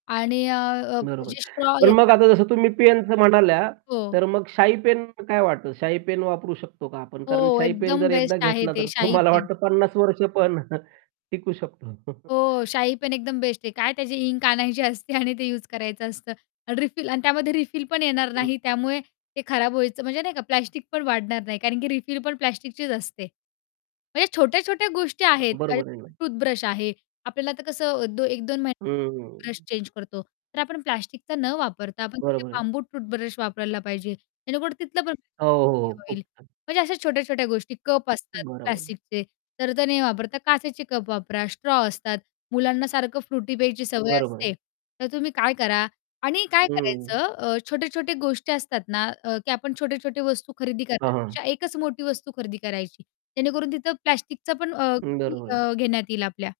आणि अ, अ, बरोबर. म्हणजे स्ट्रॉ पण मग येतात. आता जसं तुम्ही पेनचं म्हणाल्या, हो. तर मग शाई पेन काय वाटतं? शाई पेन वापरू शकतो का आपण? कारण हो, शाई पेन एकदम जर एकदा बेस्ट आहे घेतला, ते, तर शाई मला पेन. वाटतं 50 वर्ष पण टिकू शकतो. हो शाई पेन एकदम बेस्ट आहे. काय त्याची इंक आणायची असते आणि ते यूज करायचं असतं. आणि रिफिल आणि त्यामध्ये रिफिल पण येणार हं, नाही, हं. त्यामुळे ते खराब व्हायचं म्हणजे नाही का प्लास्टिक पण वाढणार नाही, कारण की रिफिल पण प्लास्टिकचीच असते. म्हणजे छोट्या-छोट्या गोष्टी आहेत, आता बरोबर राहिलं. टूथब्रश आहे. आपल्याला आता कसं अ, दो 1-2 महिन्यात ब्रश हं. चेंज करतो. तर आपण प्लास्टिकचा न वापरता आपण तिथे बरोबर आहे. बांबू टूथब्रश वापरायला पाहिजे, जेणेकरुन तिथलं पण हो, प्लास्टिक हो कमी खूप होईल. छान. म्हणजे अशा छोट्या-छोट्या गोष्टी कप असतात बरोबर. प्लास्टिकचे. तर त्या नाही वापरता, काचेचे कप वापरा, स्ट्रॉ असतात. मुलांना सारखं फ्रुटी प्यायची सवय बरोबर आहे. असते, तर तुम्ही काय करा आणि काय हं. करायचं अ, छोट्या-छोट्या गोष्टी असतात ना, अ, की आपण छोटे-छोटे वस्तू खरेदी हां, हां. करण्यापेक्षा 1 च मोठी वस्तू खरेदी करायची. जेणेकरून तिथं प्लास्टिकचा पण अ, अं, कमी बरोबर आहे. अ, घेण्यात येईल आपल्या.